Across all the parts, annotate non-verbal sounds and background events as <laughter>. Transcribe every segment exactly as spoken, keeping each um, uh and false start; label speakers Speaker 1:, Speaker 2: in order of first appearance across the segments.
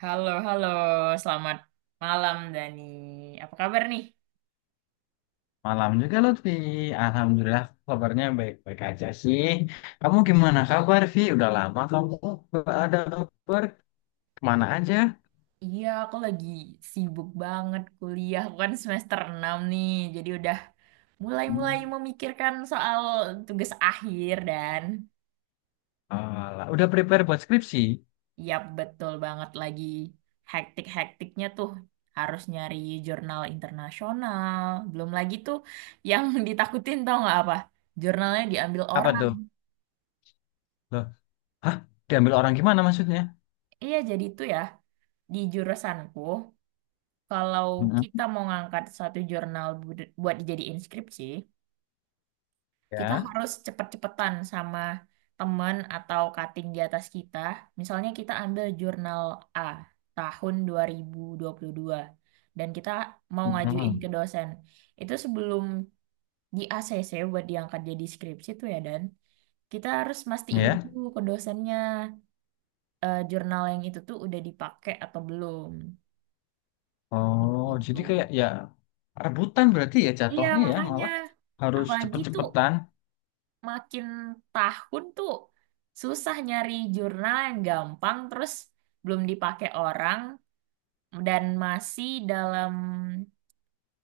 Speaker 1: Halo, halo. Selamat malam, Dani. Apa kabar nih?
Speaker 2: Malam juga Lutfi. Alhamdulillah kabarnya baik-baik aja sih. Kamu gimana kabar, Vi? Udah lama kamu nggak ada kabar. Kemana aja?
Speaker 1: Iya, aku lagi sibuk banget kuliah. Aku kan semester enam nih, jadi udah
Speaker 2: Hmm,
Speaker 1: mulai-mulai memikirkan soal tugas akhir dan
Speaker 2: alah. Udah prepare buat skripsi?
Speaker 1: yap, betul banget lagi hektik-hektiknya tuh. Harus nyari jurnal internasional. Belum lagi tuh yang <laughs> ditakutin tau nggak apa? Jurnalnya diambil
Speaker 2: Apa
Speaker 1: orang.
Speaker 2: tuh? Loh, hah? Diambil orang gimana maksudnya?
Speaker 1: Iya, jadi itu ya, di jurusanku. Kalau kita
Speaker 2: Mm-mm.
Speaker 1: mau ngangkat satu jurnal bud- buat dijadiin skripsi, kita
Speaker 2: Ya.
Speaker 1: harus cepet-cepetan sama temen atau cutting di atas kita. Misalnya kita ambil jurnal A tahun dua dua ribu dua puluh dua dan kita mau ngajuin
Speaker 2: Mm-mm.
Speaker 1: ke dosen. Itu sebelum di A C C buat diangkat jadi skripsi tuh ya Dan, kita harus mastiin
Speaker 2: Ya.
Speaker 1: dulu ke dosennya eh, jurnal yang itu tuh udah dipakai atau belum.
Speaker 2: Oh,
Speaker 1: Gitu.
Speaker 2: jadi kayak ya rebutan berarti ya
Speaker 1: Iya,
Speaker 2: jatuhnya ya
Speaker 1: makanya.
Speaker 2: malah harus
Speaker 1: Apalagi tuh
Speaker 2: cepet-cepetan.
Speaker 1: makin tahun tuh susah nyari jurnal yang gampang terus belum dipakai orang dan masih dalam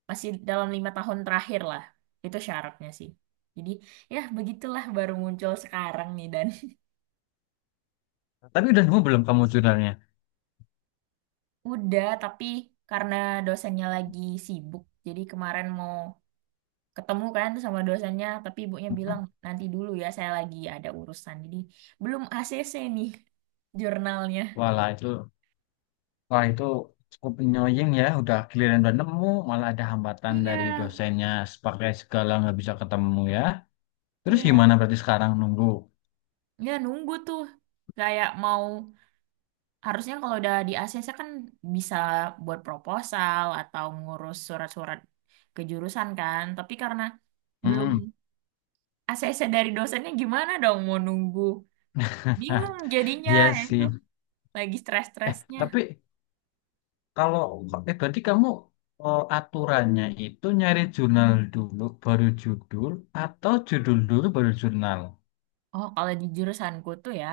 Speaker 1: masih dalam lima tahun terakhir lah, itu syaratnya sih. Jadi ya begitulah, baru muncul sekarang nih, dan
Speaker 2: Tapi udah nemu belum kamu jurnalnya?
Speaker 1: <laughs> udah, tapi karena dosennya lagi sibuk jadi kemarin mau ketemu kan sama dosennya, tapi ibunya bilang
Speaker 2: Mm-mm.
Speaker 1: nanti dulu ya, saya lagi ada urusan, jadi belum A C C nih <laughs> jurnalnya.
Speaker 2: Walah itu Wah itu cukup annoying ya, udah giliran udah nemu, malah ada hambatan
Speaker 1: Iya,
Speaker 2: dari dosennya sebagai segala nggak bisa ketemu ya. Terus
Speaker 1: iya.
Speaker 2: gimana berarti sekarang nunggu?
Speaker 1: Ya nunggu tuh, kayak mau, harusnya kalau udah di A C C kan bisa buat proposal atau ngurus surat-surat kejurusan kan, tapi karena belum
Speaker 2: Hmm,
Speaker 1: A C C dari dosennya, gimana dong mau nunggu, bingung
Speaker 2: <laughs>
Speaker 1: jadinya
Speaker 2: iya
Speaker 1: ya itu,
Speaker 2: sih.
Speaker 1: lagi
Speaker 2: Eh,
Speaker 1: stres-stresnya.
Speaker 2: tapi kalau eh berarti kamu eh, aturannya itu nyari jurnal dulu baru judul atau judul dulu baru jurnal?
Speaker 1: Oh, kalau di jurusanku tuh ya,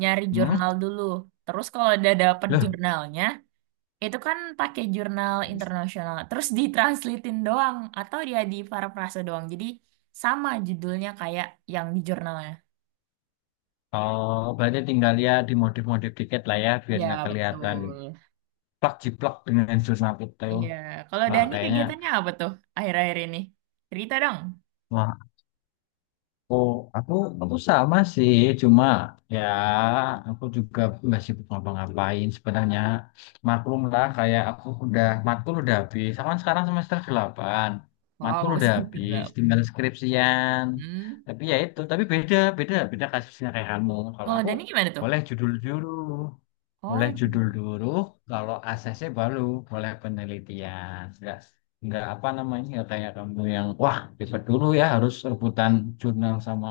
Speaker 1: nyari
Speaker 2: Hmm?
Speaker 1: jurnal dulu, terus kalau udah dapet
Speaker 2: Loh,
Speaker 1: jurnalnya, itu kan pakai jurnal internasional. Terus ditranslatein doang atau dia di parafrase doang. Jadi sama judulnya kayak yang di jurnalnya.
Speaker 2: oh berarti tinggal ya dimodif-modif dikit lah ya biar nggak
Speaker 1: Ya,
Speaker 2: kelihatan
Speaker 1: betul.
Speaker 2: plak jiplak dengan jurnal itu.
Speaker 1: Iya, kalau
Speaker 2: Wah,
Speaker 1: Dani
Speaker 2: kayaknya
Speaker 1: kegiatannya apa tuh akhir-akhir ini? Cerita dong.
Speaker 2: Wah, aku, aku, aku sama sih, cuma ya aku juga masih ngapa-ngapain sebenarnya. Maklum lah, kayak aku udah, matkul udah habis. Aku kan sekarang semester delapan. Matkul
Speaker 1: Wow, <laughs>
Speaker 2: udah
Speaker 1: semester
Speaker 2: habis,
Speaker 1: berapa?
Speaker 2: tinggal skripsian.
Speaker 1: Hmm.
Speaker 2: Tapi ya itu, tapi beda, beda, beda kasusnya kayak kamu. Kalau
Speaker 1: Kalau
Speaker 2: aku
Speaker 1: Dani gimana tuh?
Speaker 2: boleh judul dulu, boleh
Speaker 1: Oh,
Speaker 2: judul dulu, kalau asesnya baru boleh penelitian. Enggak, nggak apa namanya, nggak kayak kamu yang wah ribet dulu ya harus rebutan jurnal sama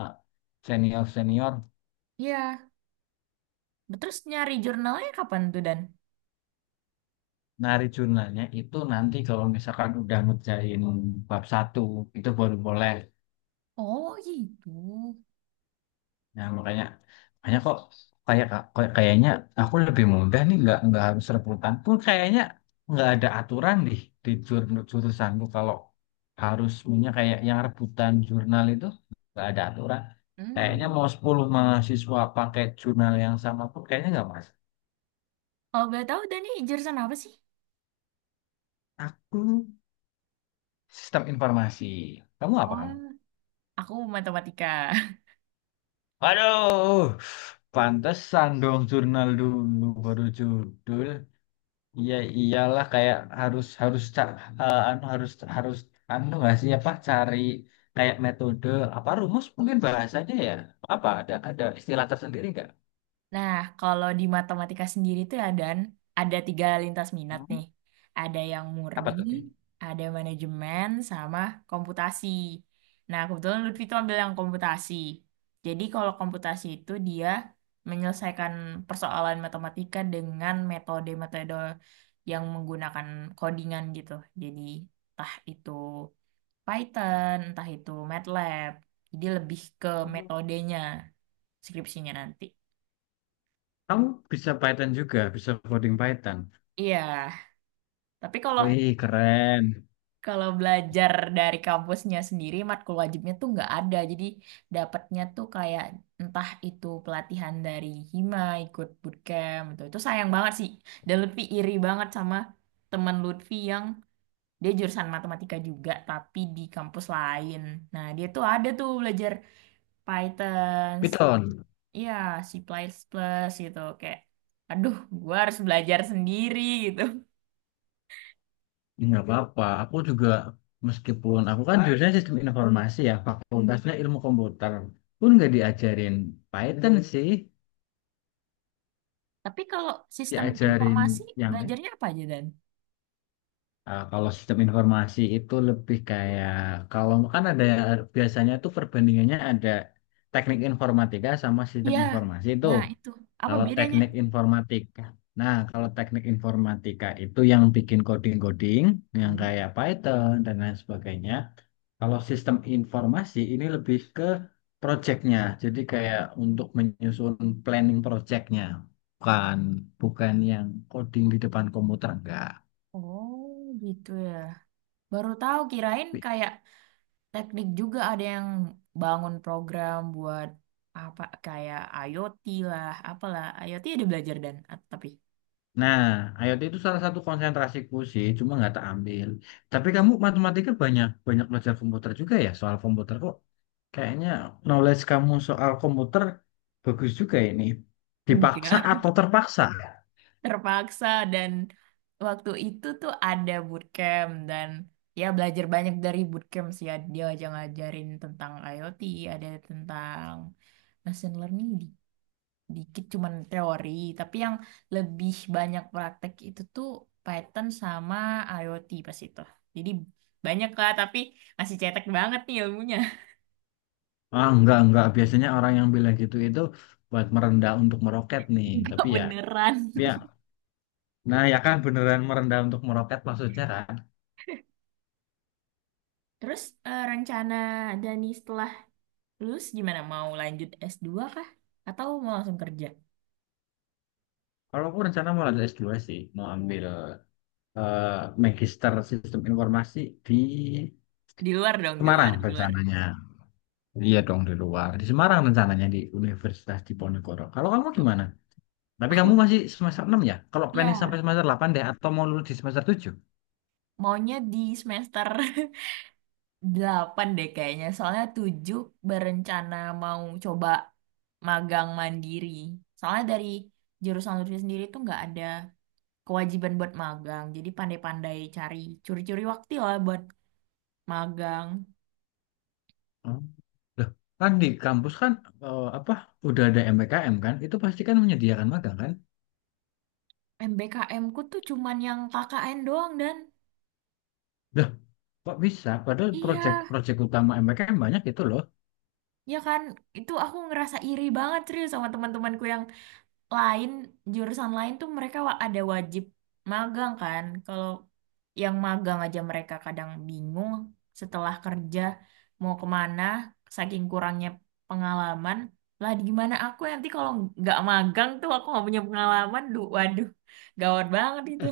Speaker 2: senior senior.
Speaker 1: iya. Terus nyari jurnalnya kapan tuh, Dan?
Speaker 2: Nari jurnalnya itu nanti kalau misalkan udah ngerjain bab satu itu baru boleh.
Speaker 1: Oh, gitu.
Speaker 2: Nah, makanya makanya kok kayak kayak kayaknya aku lebih mudah nih nggak nggak harus rebutan pun kayaknya nggak ada aturan deh di jur- jurusanku kalau harus punya kayak yang rebutan jurnal itu nggak ada aturan. Kayaknya
Speaker 1: Hmm.
Speaker 2: mau sepuluh mahasiswa pakai jurnal yang sama pun kayaknya nggak masuk.
Speaker 1: Kalau boleh tahu, Dani jurusan apa sih?
Speaker 2: Aku sistem informasi. Kamu apa
Speaker 1: Oh,
Speaker 2: kamu?
Speaker 1: aku matematika. <laughs>
Speaker 2: Waduh, pantesan dong jurnal dulu baru judul. Iya iyalah kayak harus harus ca- eh, anu harus harus anu nggak sih apa cari kayak metode apa rumus mungkin bahasanya ya apa ada ada istilah tersendiri nggak?
Speaker 1: Nah, kalau di matematika sendiri tuh ada ada tiga lintas minat
Speaker 2: Hmm?
Speaker 1: nih. Ada yang murni,
Speaker 2: Apa tuh?
Speaker 1: ada manajemen, sama komputasi. Nah, kebetulan Lutfi tuh ambil yang komputasi. Jadi kalau komputasi itu, dia menyelesaikan persoalan matematika dengan metode-metode yang menggunakan codingan gitu. Jadi entah itu Python, entah itu MATLAB. Jadi lebih ke
Speaker 2: Kamu
Speaker 1: metodenya skripsinya nanti.
Speaker 2: kamu bisa Python juga, bisa coding Python.
Speaker 1: Iya. Tapi kalau
Speaker 2: Wih keren.
Speaker 1: kalau belajar dari kampusnya sendiri, matkul wajibnya tuh nggak ada. Jadi dapatnya tuh kayak entah itu pelatihan dari Hima, ikut bootcamp itu. Itu sayang banget sih. Dan lebih iri banget sama teman Lutfi yang dia jurusan matematika juga, tapi di kampus lain. Nah, dia tuh ada tuh belajar Python,
Speaker 2: Python,
Speaker 1: ya C++ gitu. Kayak, aduh, gua harus belajar sendiri gitu.
Speaker 2: nggak apa-apa. Aku juga meskipun aku kan jurusannya sistem informasi ya, fakultasnya ilmu komputer, pun nggak diajarin Python sih,
Speaker 1: Tapi kalau sistem
Speaker 2: diajarin
Speaker 1: informasi,
Speaker 2: yang lain.
Speaker 1: belajarnya apa aja Dan?
Speaker 2: Uh, kalau sistem informasi itu lebih kayak kalau kan ada biasanya tuh perbandingannya ada teknik informatika sama sistem
Speaker 1: Iya,
Speaker 2: informasi itu.
Speaker 1: nah itu apa
Speaker 2: Kalau
Speaker 1: bedanya?
Speaker 2: teknik informatika, nah kalau teknik informatika itu yang bikin coding-coding yang
Speaker 1: Hmm.
Speaker 2: kayak Python dan lain sebagainya. Kalau sistem informasi ini lebih ke projectnya, jadi kayak untuk menyusun planning projectnya, bukan bukan yang coding di depan komputer enggak.
Speaker 1: Oh gitu ya. Baru tahu, kirain kayak teknik juga ada yang bangun program buat apa kayak IoT lah, apalah. IoT ada belajar dan at- tapi
Speaker 2: Nah, IoT itu salah satu konsentrasiku sih, cuma nggak tak ambil. Tapi kamu matematika banyak banyak belajar komputer juga ya soal komputer kok. Kayaknya knowledge kamu soal komputer bagus juga ini. Dipaksa
Speaker 1: enggak.
Speaker 2: atau terpaksa?
Speaker 1: <laughs> Terpaksa, dan waktu itu tuh ada bootcamp dan ya belajar banyak dari bootcamp sih, ya dia aja ngajarin tentang IoT, ada tentang machine learning dikit cuman teori, tapi yang lebih banyak praktek itu tuh Python sama IoT pas itu. Jadi banyak lah, tapi masih cetek banget nih ilmunya.
Speaker 2: Ah, enggak, enggak. Biasanya orang yang bilang gitu itu buat merendah untuk meroket nih.
Speaker 1: <laughs> Enggak
Speaker 2: Tapi ya,
Speaker 1: beneran.
Speaker 2: ya. Nah, ya kan beneran merendah untuk meroket maksudnya kan.
Speaker 1: Terus eh, rencana Dani setelah lulus gimana? Mau lanjut es dua kah? Atau mau langsung kerja?
Speaker 2: Kalau aku rencana mau lanjut S dua sih, mau ambil eh, magister sistem informasi di
Speaker 1: Di luar dong, di luar,
Speaker 2: Semarang
Speaker 1: di luar.
Speaker 2: rencananya. Iya dong di luar. Di Semarang rencananya di Universitas Diponegoro. Kalau kamu gimana? Tapi kamu
Speaker 1: Aku
Speaker 2: masih semester enam ya? Kalau planning sampai
Speaker 1: ya
Speaker 2: semester delapan deh atau mau lulus di semester tujuh.
Speaker 1: maunya di semester <laughs> delapan deh kayaknya, soalnya tujuh berencana mau coba magang mandiri. Soalnya dari jurusan Lutfi sendiri tuh nggak ada kewajiban buat magang, jadi pandai-pandai cari curi-curi waktu lah buat magang.
Speaker 2: Oh. Loh, kan di kampus kan eh, apa udah ada M P K M kan? Itu pasti kan menyediakan magang kan?
Speaker 1: M B K M ku tuh cuman yang K K N doang, dan
Speaker 2: Loh, kok bisa? Padahal
Speaker 1: iya,
Speaker 2: proyek-proyek utama M P K M banyak itu loh.
Speaker 1: ya kan, itu aku ngerasa iri banget serius sama teman-temanku yang lain, jurusan lain tuh mereka wa- ada wajib magang kan. Kalau yang magang aja mereka kadang bingung setelah kerja mau kemana, saking kurangnya pengalaman. Lah gimana aku ya, nanti kalau nggak magang tuh aku nggak punya pengalaman, duh waduh, gawat banget itu.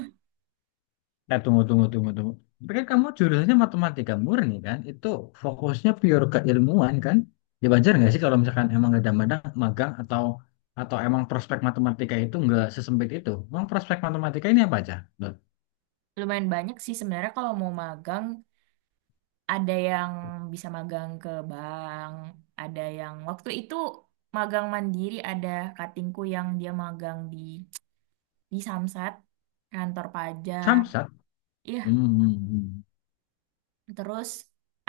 Speaker 2: Eh, tunggu, tunggu, tunggu, tunggu. Tapi kan kamu jurusannya matematika murni kan? Itu fokusnya pure keilmuan kan? Ya, Dibajar nggak sih kalau misalkan emang nggak ada madang, magang atau atau emang prospek matematika itu nggak sesempit itu? Emang prospek matematika ini apa aja? Loh,
Speaker 1: Lumayan banyak sih sebenarnya kalau mau magang, ada yang bisa magang ke bank, ada yang waktu itu magang mandiri, ada katingku yang dia magang di di Samsat, kantor pajak.
Speaker 2: Samsat.
Speaker 1: Iya,
Speaker 2: Hmm. Hmm,
Speaker 1: terus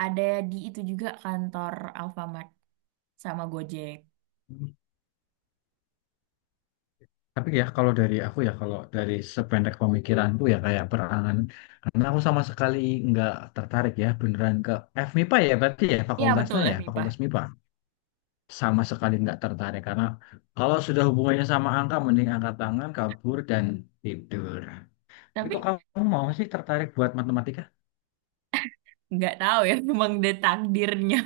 Speaker 1: ada di itu juga kantor Alfamart sama Gojek.
Speaker 2: hmm. Tapi ya kalau dari aku ya kalau dari sependek pemikiranku ya kayak perangan karena aku sama sekali nggak tertarik ya beneran ke F mipa ya berarti ya
Speaker 1: Iya, betul
Speaker 2: fakultasnya ya
Speaker 1: ef mipa.
Speaker 2: fakultas MIPA. Sama sekali nggak tertarik karena kalau sudah hubungannya sama angka mending angkat tangan kabur dan tidur. Tapi kok
Speaker 1: Tapi
Speaker 2: kamu mau sih tertarik buat matematika?
Speaker 1: nggak tahu ya, <laughs> memang udah takdirnya.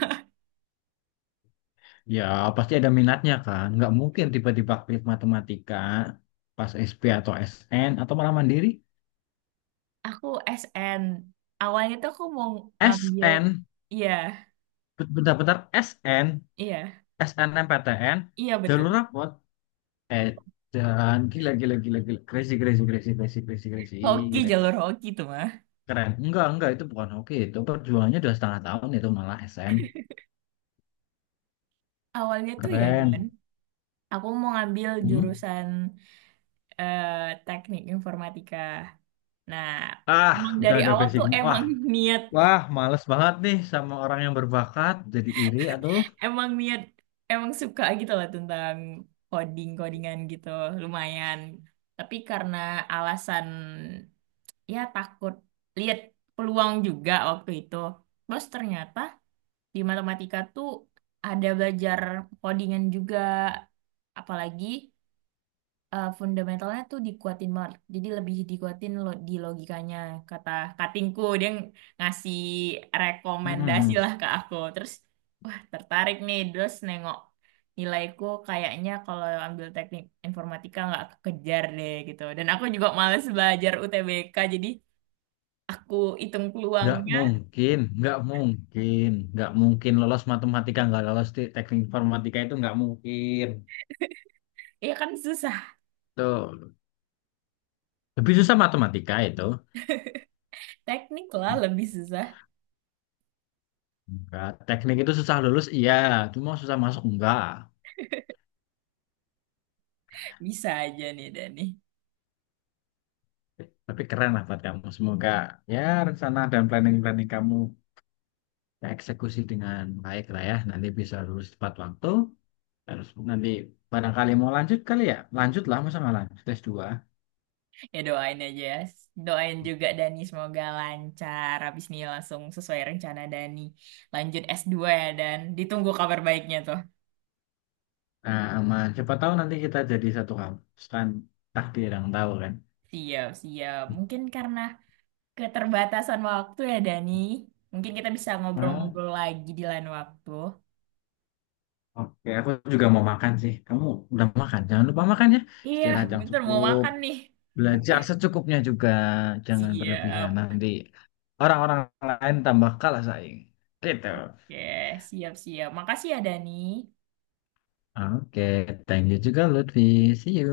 Speaker 2: Ya pasti ada minatnya kan, nggak mungkin tiba-tiba klik matematika pas S P atau S N atau malah mandiri.
Speaker 1: <laughs> Aku S N. Awalnya tuh aku mau ngambil,
Speaker 2: SN,
Speaker 1: iya,
Speaker 2: bentar-bentar S N,
Speaker 1: iya,
Speaker 2: SNMPTN,
Speaker 1: iya
Speaker 2: jalur
Speaker 1: betul.
Speaker 2: rapot, eh dan gila gila gila gila crazy crazy crazy crazy crazy crazy
Speaker 1: Hoki,
Speaker 2: gila gila.
Speaker 1: jalur hoki tuh mah.
Speaker 2: Keren. Enggak, enggak. Itu bukan hoki. Itu perjuangannya udah setengah tahun itu malah S M.
Speaker 1: Awalnya tuh ya, Dan.
Speaker 2: Keren.
Speaker 1: Aku mau ngambil
Speaker 2: Hmm?
Speaker 1: jurusan eh, teknik informatika. Nah,
Speaker 2: Ah,
Speaker 1: emang
Speaker 2: udah
Speaker 1: dari
Speaker 2: ada
Speaker 1: awal tuh
Speaker 2: basicnya. Wah,
Speaker 1: emang <laughs> niat,
Speaker 2: wah, males banget nih sama orang yang berbakat. Jadi iri atau.
Speaker 1: emang niat, emang suka gitu lah tentang coding codingan gitu lumayan, tapi karena alasan ya takut, lihat peluang juga waktu itu. Terus ternyata di matematika tuh ada belajar codingan juga, apalagi eh, fundamentalnya tuh dikuatin banget. Jadi lebih dikuatin lo, di logikanya, kata katingku, dia ng- ngasih rekomendasi
Speaker 2: Mm-mm.
Speaker 1: lah ke aku. Terus wah tertarik nih, terus nengok nilaiku, kayaknya kalau ambil teknik informatika nggak kekejar deh gitu. Dan aku juga males belajar U T B K, jadi aku hitung
Speaker 2: Nggak
Speaker 1: peluangnya,
Speaker 2: mungkin, nggak mungkin, nggak mungkin lolos matematika, nggak lolos di teknik informatika itu nggak mungkin.
Speaker 1: ya kan susah.
Speaker 2: Tuh, lebih susah matematika itu.
Speaker 1: Teknik lah lebih susah.
Speaker 2: Enggak. Teknik itu susah lulus, iya. Cuma susah masuk, enggak.
Speaker 1: Bisa aja nih Dani.
Speaker 2: Tapi keren lah buat kamu. Semoga ya rencana dan planning-planning kamu eksekusi dengan baik lah ya. Nanti bisa lulus tepat waktu. Terus nanti barangkali mau lanjut kali ya. Lanjut lah, masa nggak lanjut S dua.
Speaker 1: Ya doain aja ya. Doain juga Dani semoga lancar. Habis ini langsung sesuai rencana Dani. Lanjut es dua ya Dan, ditunggu kabar baiknya tuh.
Speaker 2: Nah, aman. Siapa tahu nanti kita jadi satu kampus kan. Takdir yang tahu kan.
Speaker 1: Siap, siap. Mungkin karena keterbatasan waktu ya Dani. Mungkin kita bisa
Speaker 2: Ah,
Speaker 1: ngobrol-ngobrol lagi di lain waktu.
Speaker 2: oke, aku juga mau makan sih. Kamu udah makan? Jangan lupa makan ya.
Speaker 1: Iya,
Speaker 2: Istirahat yang
Speaker 1: bentar mau
Speaker 2: cukup.
Speaker 1: makan nih. <laughs> Oke,
Speaker 2: Belajar secukupnya juga. Jangan berlebihan.
Speaker 1: siap.
Speaker 2: Nanti orang-orang lain tambah kalah saing. Gitu.
Speaker 1: Oke, siap-siap. Makasih ya Dani.
Speaker 2: Oke, thank you juga Lutfi. See you.